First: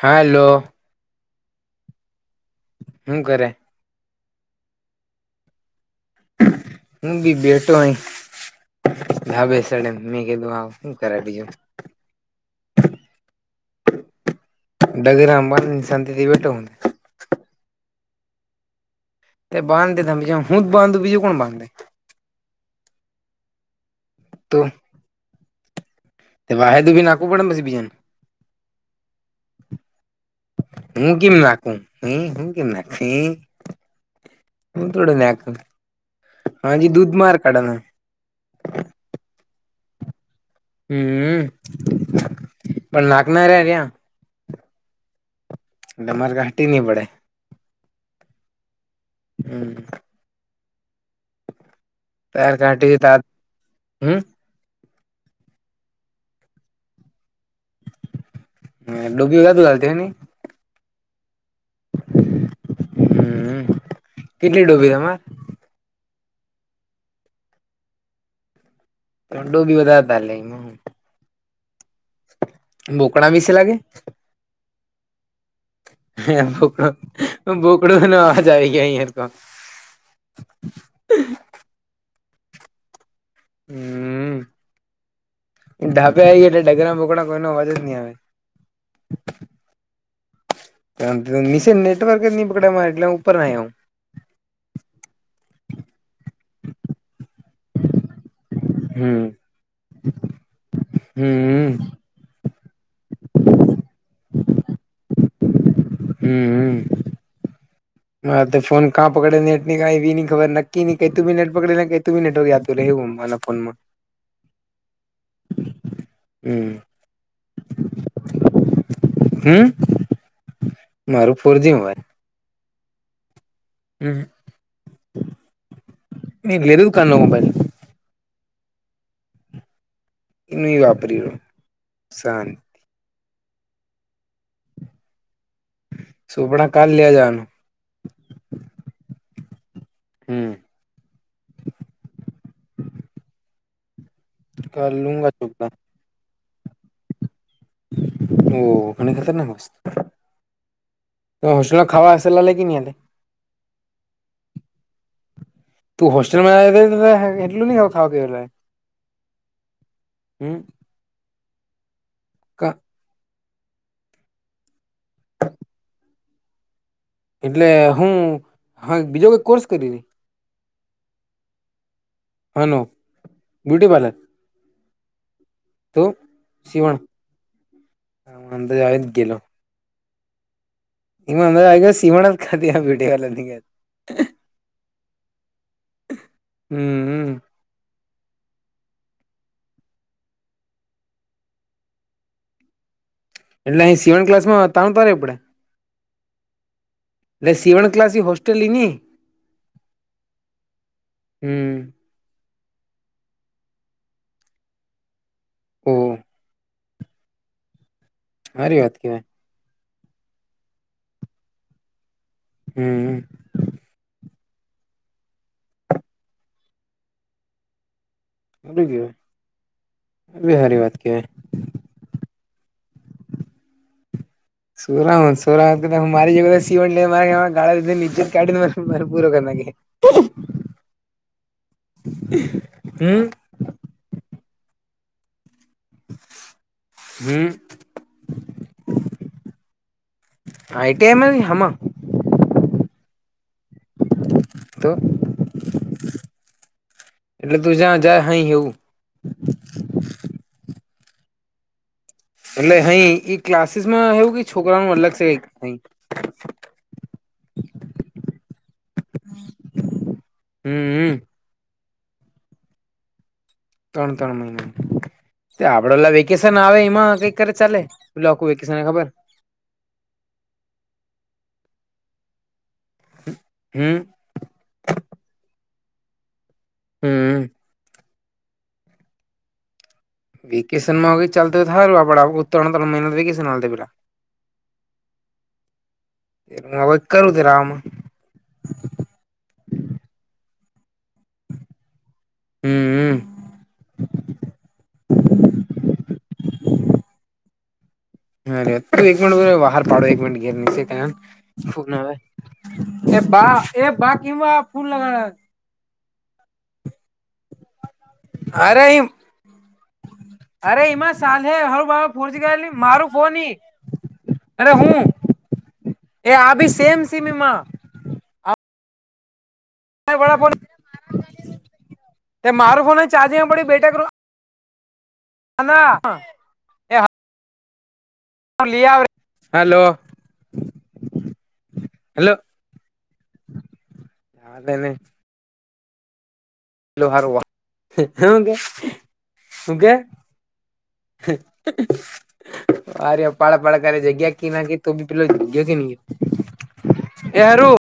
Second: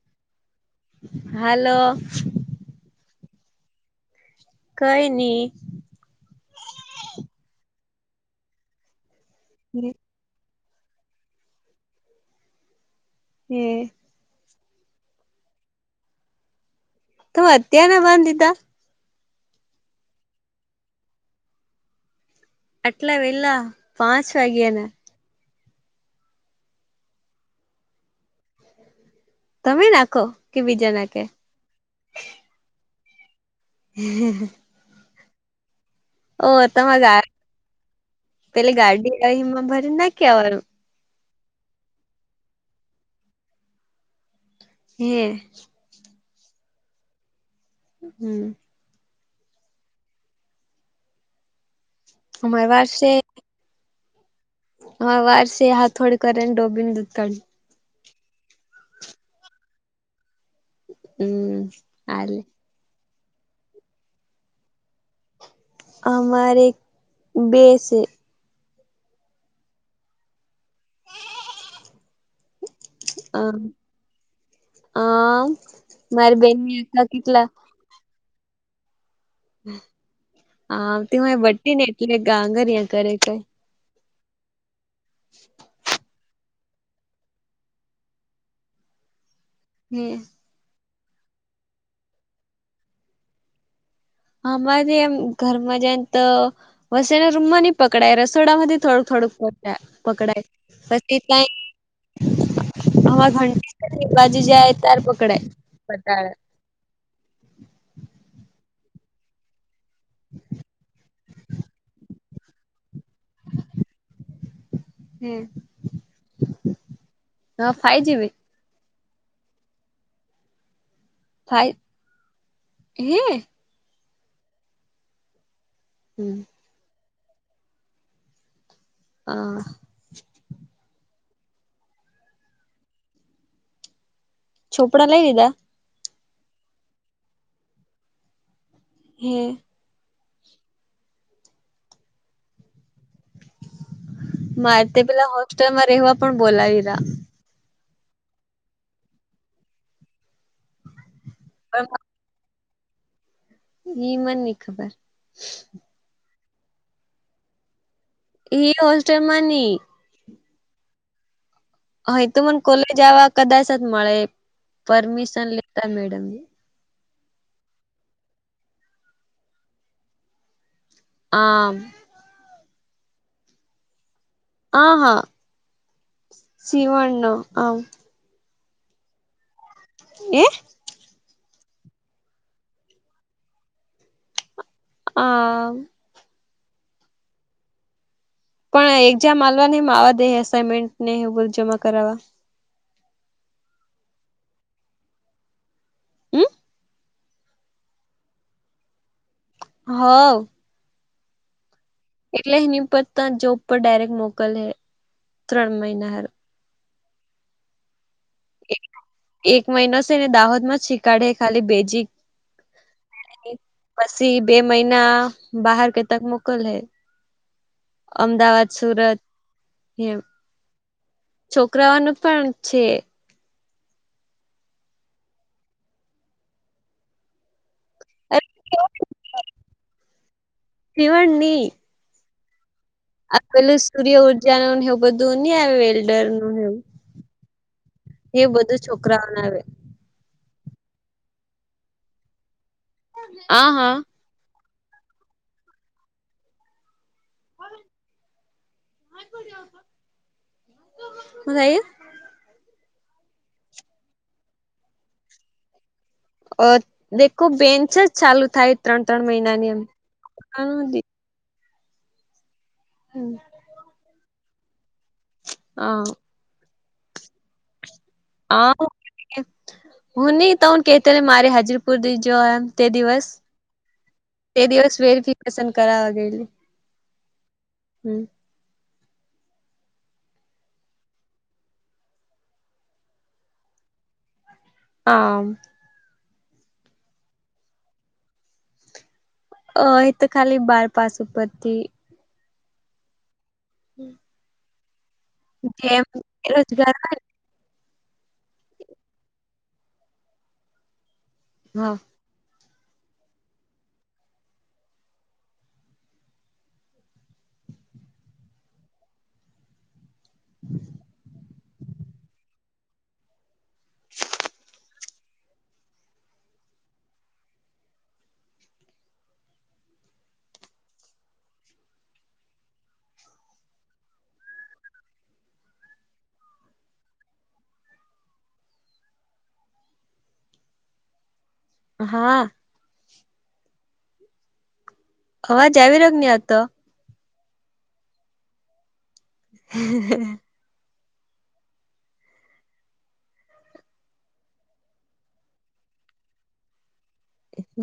Hello હાલો હુ કરે? કઈ નહી. હું બી બેઠો હય ધાબે સાડે એમ મેં કીધું હાવ હું કરે બીજુ એ ડગરા મન શાંતથી બેઠો હ તો અત્યારે બાંધતા, તે બાંધ દિધા બીજા હું જ બાંધ દું, બીજું કોણ બાંધે. આટલા વહેલા પાંચ વાગ્યા ને તે વાહેદુ બી નાખવુ પડે ને પછી બીજાને તમે નાખો, કે બીજા નાખે હ હું કે નાખ હ હ હુ તોડી નાખુ ઓ તમારે આ, પેલી ગાડી અહી એમાં ભરીને નાખ્યા આવાનું. હમ પણ લાગનારા રહ્યા હે તમાર ઘાટી નયી પડે. હમ, હમ, તાર અમાર કટી વારસે દિધા હમ, હા વારસી હાથોડ કરને ડોબીનુ દૂધ કાડુ, [unintelligible] ની હમ આલે. હમ કેટલી ડૂબી તમારે? અમારે બે સે. અંડુ બી વધારે [unintelligible] એમાં બોકડા વિશે લાગે? હા મારી બેનની [unintelligible] કેટલા પડવાનો અવાજ આવી ગયો અહીયાં. હા [unintelligible] બટ્ટી ને એટલે ગાંગર્યાં કરે છે. હમા [unintelligible] તું આયવી એટલે ડગરા બોકડા કોઈ નો અવાજ જ ની આવે. હમ. કેમકે નિસે નેટવર્ક જ ની પકડાય, મેં એટલે ઉપર આયો હું. અમારે એમ ઘરમાં જાય ન તો વસેના રૂમમાં ની પકડાય રસોડા માંથી થોડુંક હમ થોડુંક પકડાય પકડાય, વચ્ચે હમ ક્યાંય અમાર ઘંટી ક એ બાજુ જાય તાર પકડાય [unintelligible] હમ્મ [unintelligible] [unintelligible] ફોન માં હમ્મ હવ ફાઈ જીવી હમ્મ મારો ફોરજી મોબાઈલ હ હમ્મ હમ્મ. [unintelligible] [inaudible] મોબાઈલ હા નહીં વાપર્યુ શાન ચોપડા લઈ લીધા. ચોપડા કાલ લેવા જવાનું. હમ્મ. હમ્મ. મારે કાલ તે લુંગા પેલા ચોપડા હોસ્ટેલમાં રહેવા પણ બોલાવી લીધા. ઓહ [unintelligible] હ [unintelligible] રહ્યા ખાવા હશે [unintelligible] ઈ મન નઇ ખબર. તું હોસ્ટેલમાં [unintelligible] એટલે [unintelligible] એ હોસ્ટલમાં નઇ. હમ્મ. હ એ તો મને કોલેજ આવવા કદાચ જ મળે પરમિશન લેતા મેડમને. એટલે હું હા બીજો કઈ કોર્સ કરી? આમ શેનો બ્યુટી પાર્લર? આ હા. તો શિવણ સીવણનો આમ અંદર આવી જ ગેલો. હે [unintelligible] આ હમ હમ પણ આ એક્ઝામ આલવા ની [unintelligible] અસાઇનમેન્ટ ને એવું જમા કરાવવા એટલે એ સીવણ ક્લાસમાં તા પણ રેવું પડે હમ એટલે સિવન ક્લાસ એ હોસ્ટેલ ની ની હવ હમ એટલે એની ઉપર ત્યા જોબ પર ડાયરેક્ટ મોકલે ત્રણ ઓહ મહિના હારુ હારી વાત કહેવાય એક મહિનો છેને દાહોદમાં જ શીખાડે ખાલી બેજીક હમ પછી બે મહિના બહાર કેતાક મોકલે અમદાવાદ સુરત એમ એબી સારી વાત કેવાય છોકરાઓનું પણ છે છોકરાઓન છોરાઓન તો [unintelligible] [unintelligible] [unintelligible] પૂરો કરના ખેં સીવણ ની હમ આ પેલું સૂર્ય ઊર્જા ને એવું બધું ને આવે [unintelligible] એ બધું છોકરાઓને આવે આઈટીઆઇ કે હામાં અ હા તો એટલે તું જ્યાં જાય હહી એવું [inaudible] હું થયું એટલે અહી એ ક્લાસીસ માં એવું કઈ છોકરાઓનું અલગ છે નહીં અ દેખો બેન્ચ જ ચાલુ થાય ત્રણ ત્રણ મહિનાની એમ હમ હમ. હં ત્રણ ત્રણ મહિના આપડા અલા હા. વેકેશન આવે એમાં કંઇક કરે તો ચાલે આખું વેકેશન ખબર હું નહી તો હું કેતોને મારી હાજરી પુર દઈજો એમ તે દિવસ હમ તે દિવસ વેરિફિકેશન કરાવવા ગઈતી હમ હમ વેકેસનમાં આવી રીતે ચાલતા થાય આપડા [unintelligible] પેલા હ ના હોય તો કરુ [unintelligible] અ એ તો ખાલી બાર પાસ ઉપરથી હમ હમ હં એમ બેરોજગાર હોય અરે એક મિનિટ બહાર પાડો એક મિનટ હા [unintelligible] એ બા એ બા [unintelligible] ફૂલ [unintelligible] આરે ઈમ અરે ઈમાં સાાલ હે [unintelligible] [unintelligible] એ આ ભી સેમ સિનેમા માં [unintelligible] મારો ફોન ચાર્જિંગ પડી બેઠા કરો [unintelligible] એ હલો હલો હા [unintelligible] અવાજ આવી રહ્યો છે કે નથી આવતો [unintelligible] [unintelligible] અરે પાળ પાળ કરે [unintelligible] [unintelligible]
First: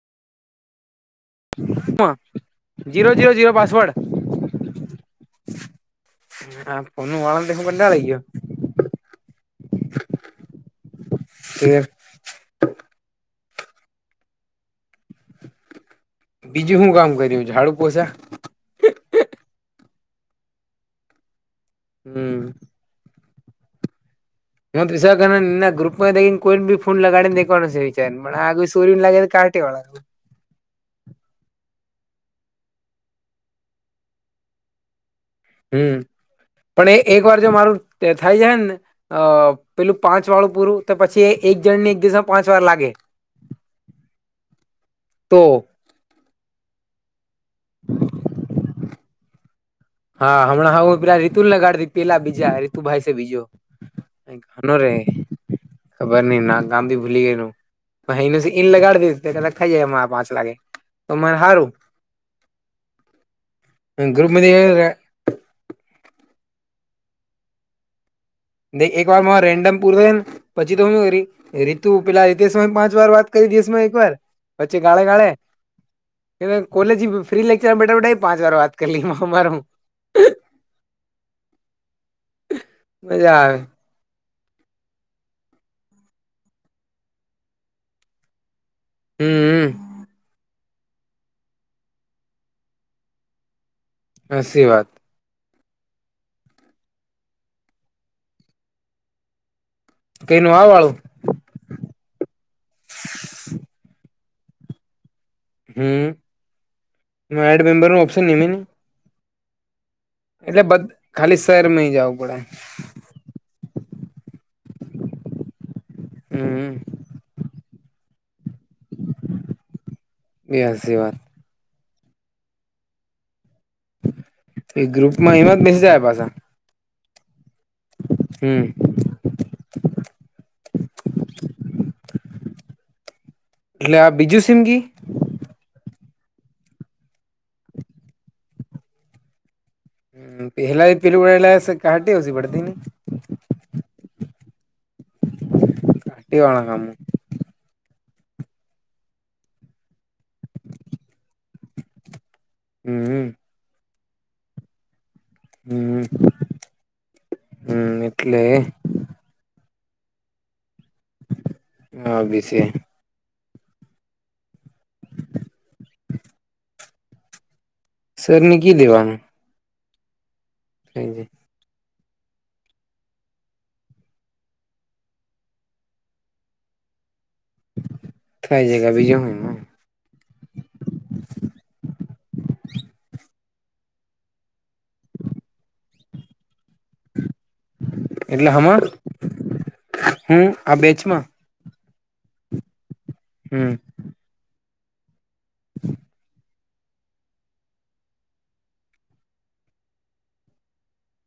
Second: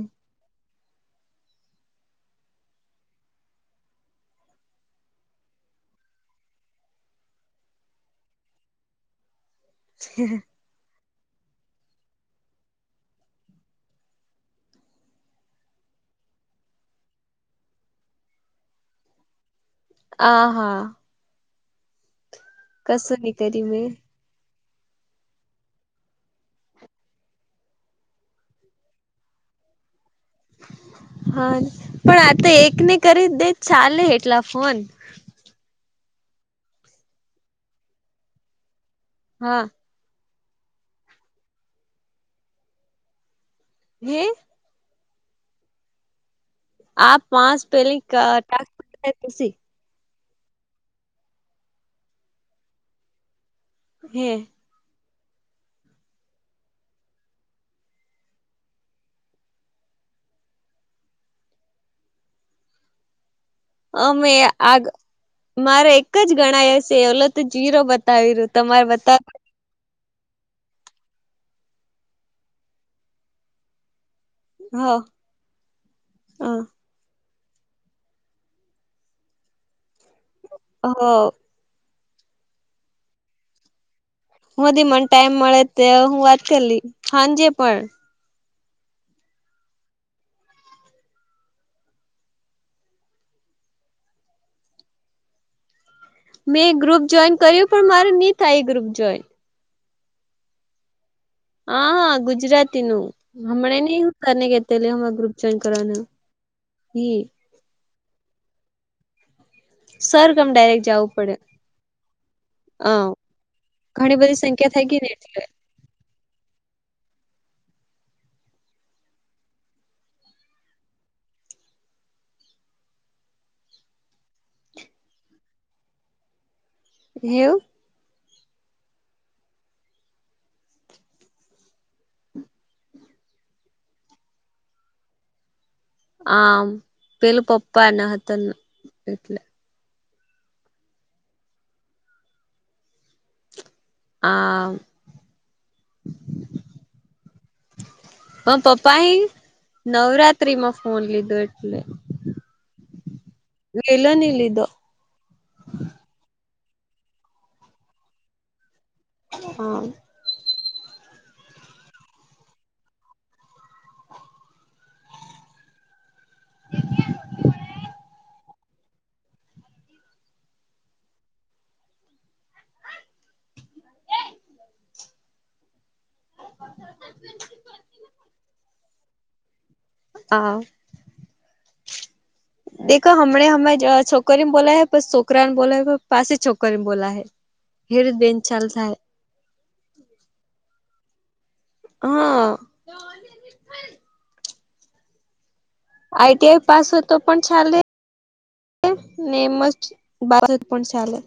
[unintelligible] ઝીરો ઝીરો ઝીરો પાસવર્ડ [unintelligible] [unintelligible] કે બીજું શું કામ કર્યું ઝાડુ પોછા આ હા હમ્મ કશું નહીં કરી મેં [unintelligible] ગ્રુપમાને કોઈ પણ બી ફોન લગાડનેેવાનું વિચારને આગ સરી લાગે તો કાઢટેવાાગ હા પણ આ એકને કરી દે ચાલે એટલા ફોન હમ્મ પણ એ એક વાર જો મારું થાય જાય નેને અ હા પેલું પાંચ વાળું પૂરું તો પછી એક જણને એક દિવસમાં પાંચ વાર લાગે [unintelligible] તો [unintelligible] હા હમણા પેલા રીતુ લગાડીતી પેલા બીજા રતુભાઈ છે બીજો હે [unintelligible] ભૂલી ગઈ ન ભાઈનેઇન લગાડ દે થાય જ પાંચ લાગે તો મને હારું [inaudible] અમે આગ ગ્રુપમાંથી મારે એક જ ગણાય હશે એલો તો જીરો બતાવી રહ્યો એક વાર રેન્ડમ [unintelligible] પછી તો હ રીતુ પેલા રીતેશ પાંચ વાર વાત કરી દિવસ માં એક વાર [unintelligible] હ કોલેજી ફ્રી લેક્ચર બેઠા પાંચ વાર વાત કરી લઈ અ મારો હ મજા આવે મને ટાઈમ મળે ત્યારે હું વાત કરલી હાંજે પણ હમ્મ હાચી વાત મેં ગ્રુપ જોઈન કર્યું પણ મારે નહી થાય એ ગ્રુપ જોઈન [unintelligible] હ હા ગુજરાતી નું હમણાં નની હુંતારને કેલી હ ગ્રુપ [unintelligible] હ એડ મેમ્રનું ઓપ્ન નિનીમે ને. સર ગમ એટલે બ ડાયરેક્ટ જવું પડે, ખાલી શહેર માં જવું પડે હ. ઘણી બધી સંખ્યા થઈ ગઈ ને એટલે. હમ્મ. બેસી વાત ગ્રુપમાં એમાં જ મેસેજ આપ્યા છે. એવું? હમ્મ. એટલે આ બીજું સીમગી? આ પેલું પપ્પા એના હતા એટલે. પહેલા પેલું વળલા કાટી આવશે પડતી ને. આ કટીવાળગામ [unintelligible] હ પપ્પાએ, નવરાત્રીમાં ફોન લીધો એટલે. હમ. ગેલાની લીધો. હમ, હમ એટલે. હા. ન બી છે. નિકી દેવાન. હ જી [unintelligible] [unintelligible] થાય જગા બીજ જો હોમાં. હા. [inaudible] દેખો હમને હમે છોકરીને બોલા હૈ બસ છોકરાને બોલા પાસે છોકરીને બોલા. હેડ બેન એટલે ચાલ હમાં, થાય હું આ બેચમાં? હા. હમ. [inaudible] આઈ ટી આઈ પાસ હો તો પણ ચાલે? નેમ જ બા પણ ચલે.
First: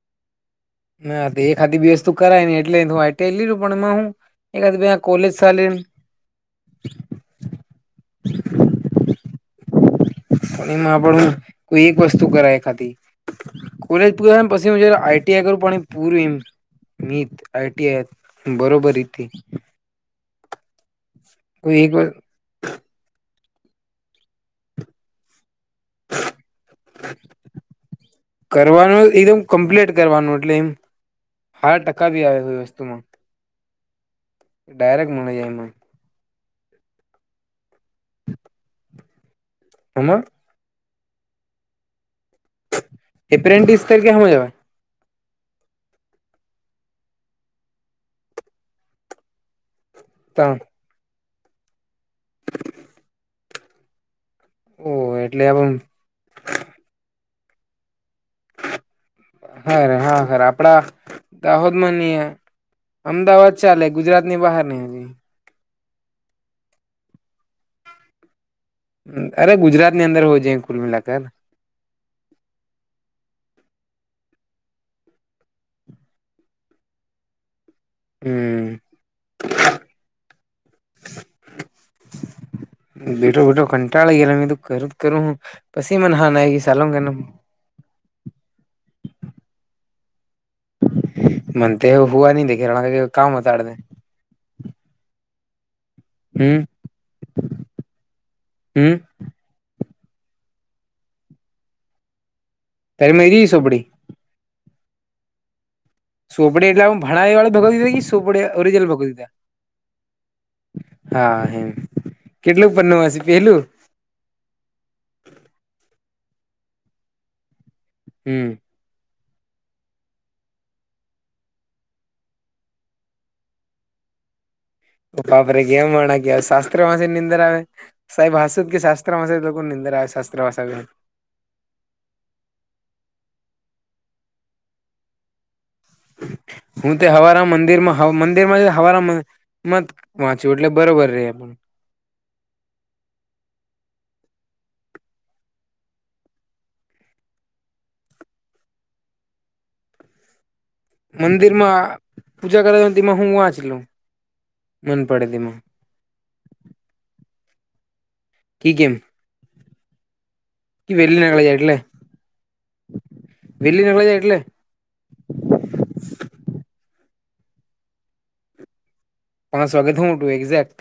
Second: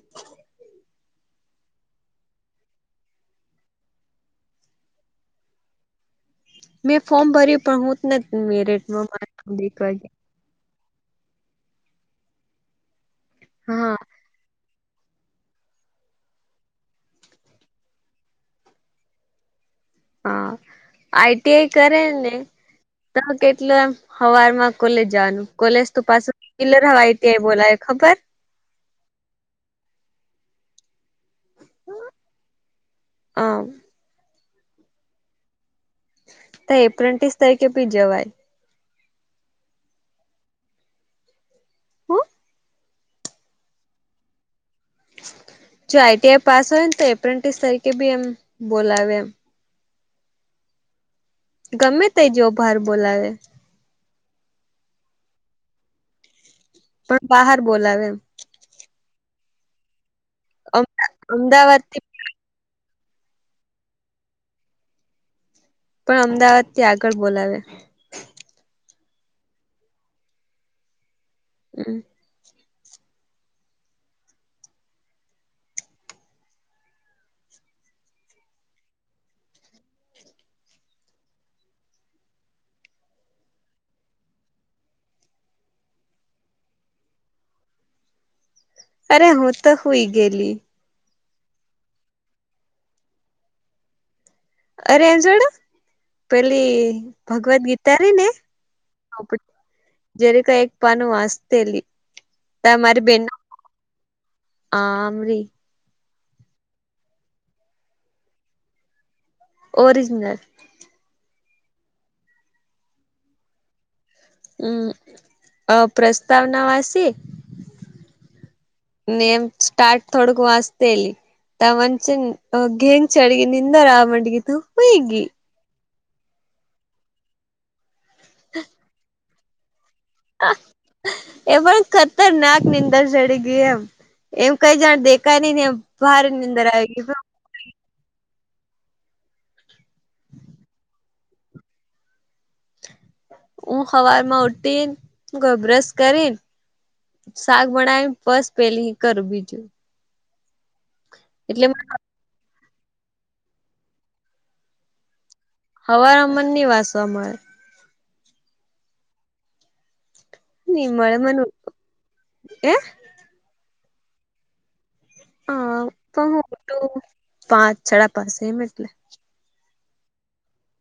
ના એ ખાધ બેસ્તુ કરાય ને એટલે તો લું પણ હું એકાદ બેયા કોલેજ શાલી. મેં ફોર્મ ભર્યું પણ હું જ નથી મેરેટમાં એક વાગ્યા. પણ એમાં પણ હું કોઈ એક વસ્તુ કરાય ખાધિ હા કોલે પરૂ પછી આઈટીઆઈ કરું પણ પૂરમ. મિત આઈ ટી આઈ બરોબર હતી. હા, આઈ ટી આઈ કોઈ એક કરે ને. તો કેટલું એમ હવારમાં કોલેજ જવાનું, કોલેજ તો પાસ કિલ્લર હવાઈથી બોલાય ખબર? કરવાનું એકદમ કમ્પ્લીટ કરવાનું, એટલે એમ હાર ટકા ભી આવે છે વસ્તુમાં. હમ. ડાયરેક્ટ મને જાયમાં. એપ્રેન્ટિસ તરીકે બી જવાય. હમાં? હું? એપ્રેલન્ટ્રીસ તારીખે સમવા જાવય. જો આઈટીઆઈ પાસ હોય ને તો એપ્રેન્ટિસ તરીકે બી એમ બોલાવે એમ. તણ [unintelligible] ગમે તે જોબ હારુ બોલાવે. ઓહ એટલે અમ પણ બહાર બોલાવે એમ. હેરે હા ખેર આપડા, અમદાવાદ થી દાહોદમાંની. અમદાવાદ ચાલે ગુજરાતની બહાર નઈ હજી. પણ અમદાવાદથી આગળ બોલાવે. અરે ગુજરાતની અંદર હોવુ જાયે કુલ મિલા કર. હમ. હમ. બેઠો બેઠો કંટાળી ગયેલા મે તો કરું જ કરું હું. પછી મને હાાનય સાલોગે ના. અરે હું તો હુઈ ગયલી. મનતે હુવા નહી દે ઘેર વાળા કામ વધારે દે. અરે એ જોડ હમ પેલી ભગવદ ગીતા ને. હમ જ્યારે કઈક પાનું વાસતેલી, તા મારી તારી બેન મેરી સોપડી આમરી. [unintelligible] સોપડે એટલેું ભણાઈ વાળે ભગાવીધા કે સોપડે ઓરજનલ ભગાવ ગીતા? ઓરિજનલ. હા હમ કેટલું પન્નુ વાંચે પેલું? હમ અ પ્રસ્તાવના વાંચી. હમ્મ. નેમ સ્ટાર્ટ થોડુંક વાસ્તે એલી. ત મન છેન ગેંગ ચડગ નિંદર માંડી ગીતુ. ઓ બાપરે કેવા માણસ કેવાય શાસ્ત્ર વાંચીને નિંદર આવે, સાહેબ હસુ કે શાસ્ત્ર માટે નિંદર્યા સસ્ આહ. એ પણ ખતરનાક નીંદર ચડી ગય એમ, એમ કઈ જાણ દેખાય નહી ને એમ. ભારે નીંદર આવી હું તે ગઈ હવારા મંદિર માં. હ મંદિર માં હવાના મત વાંચવ્યું એટલે બરોબર રહે. ઊ હવાર માં ઉઠીને બ્રસ કરી ને. શાક બનાાય બસ પેલી કર બીજું. એટલે મને મંદિરમાં પૂજા કરાવ તેમાં હું વાંચલું, મન પડે તેમાં. હવારમાં મને ની વાંચવા મળે. કી કેમ? ની મળે વલી ના મને અવાજ આવે એટલે? એ વેલી [unintelligible] એટલે? હા તો હું ઊઠું પાંચ સાડા પાંચ એમ એટલે. પાંચ વાગે તો હું તું એક્ઝેક્ટ.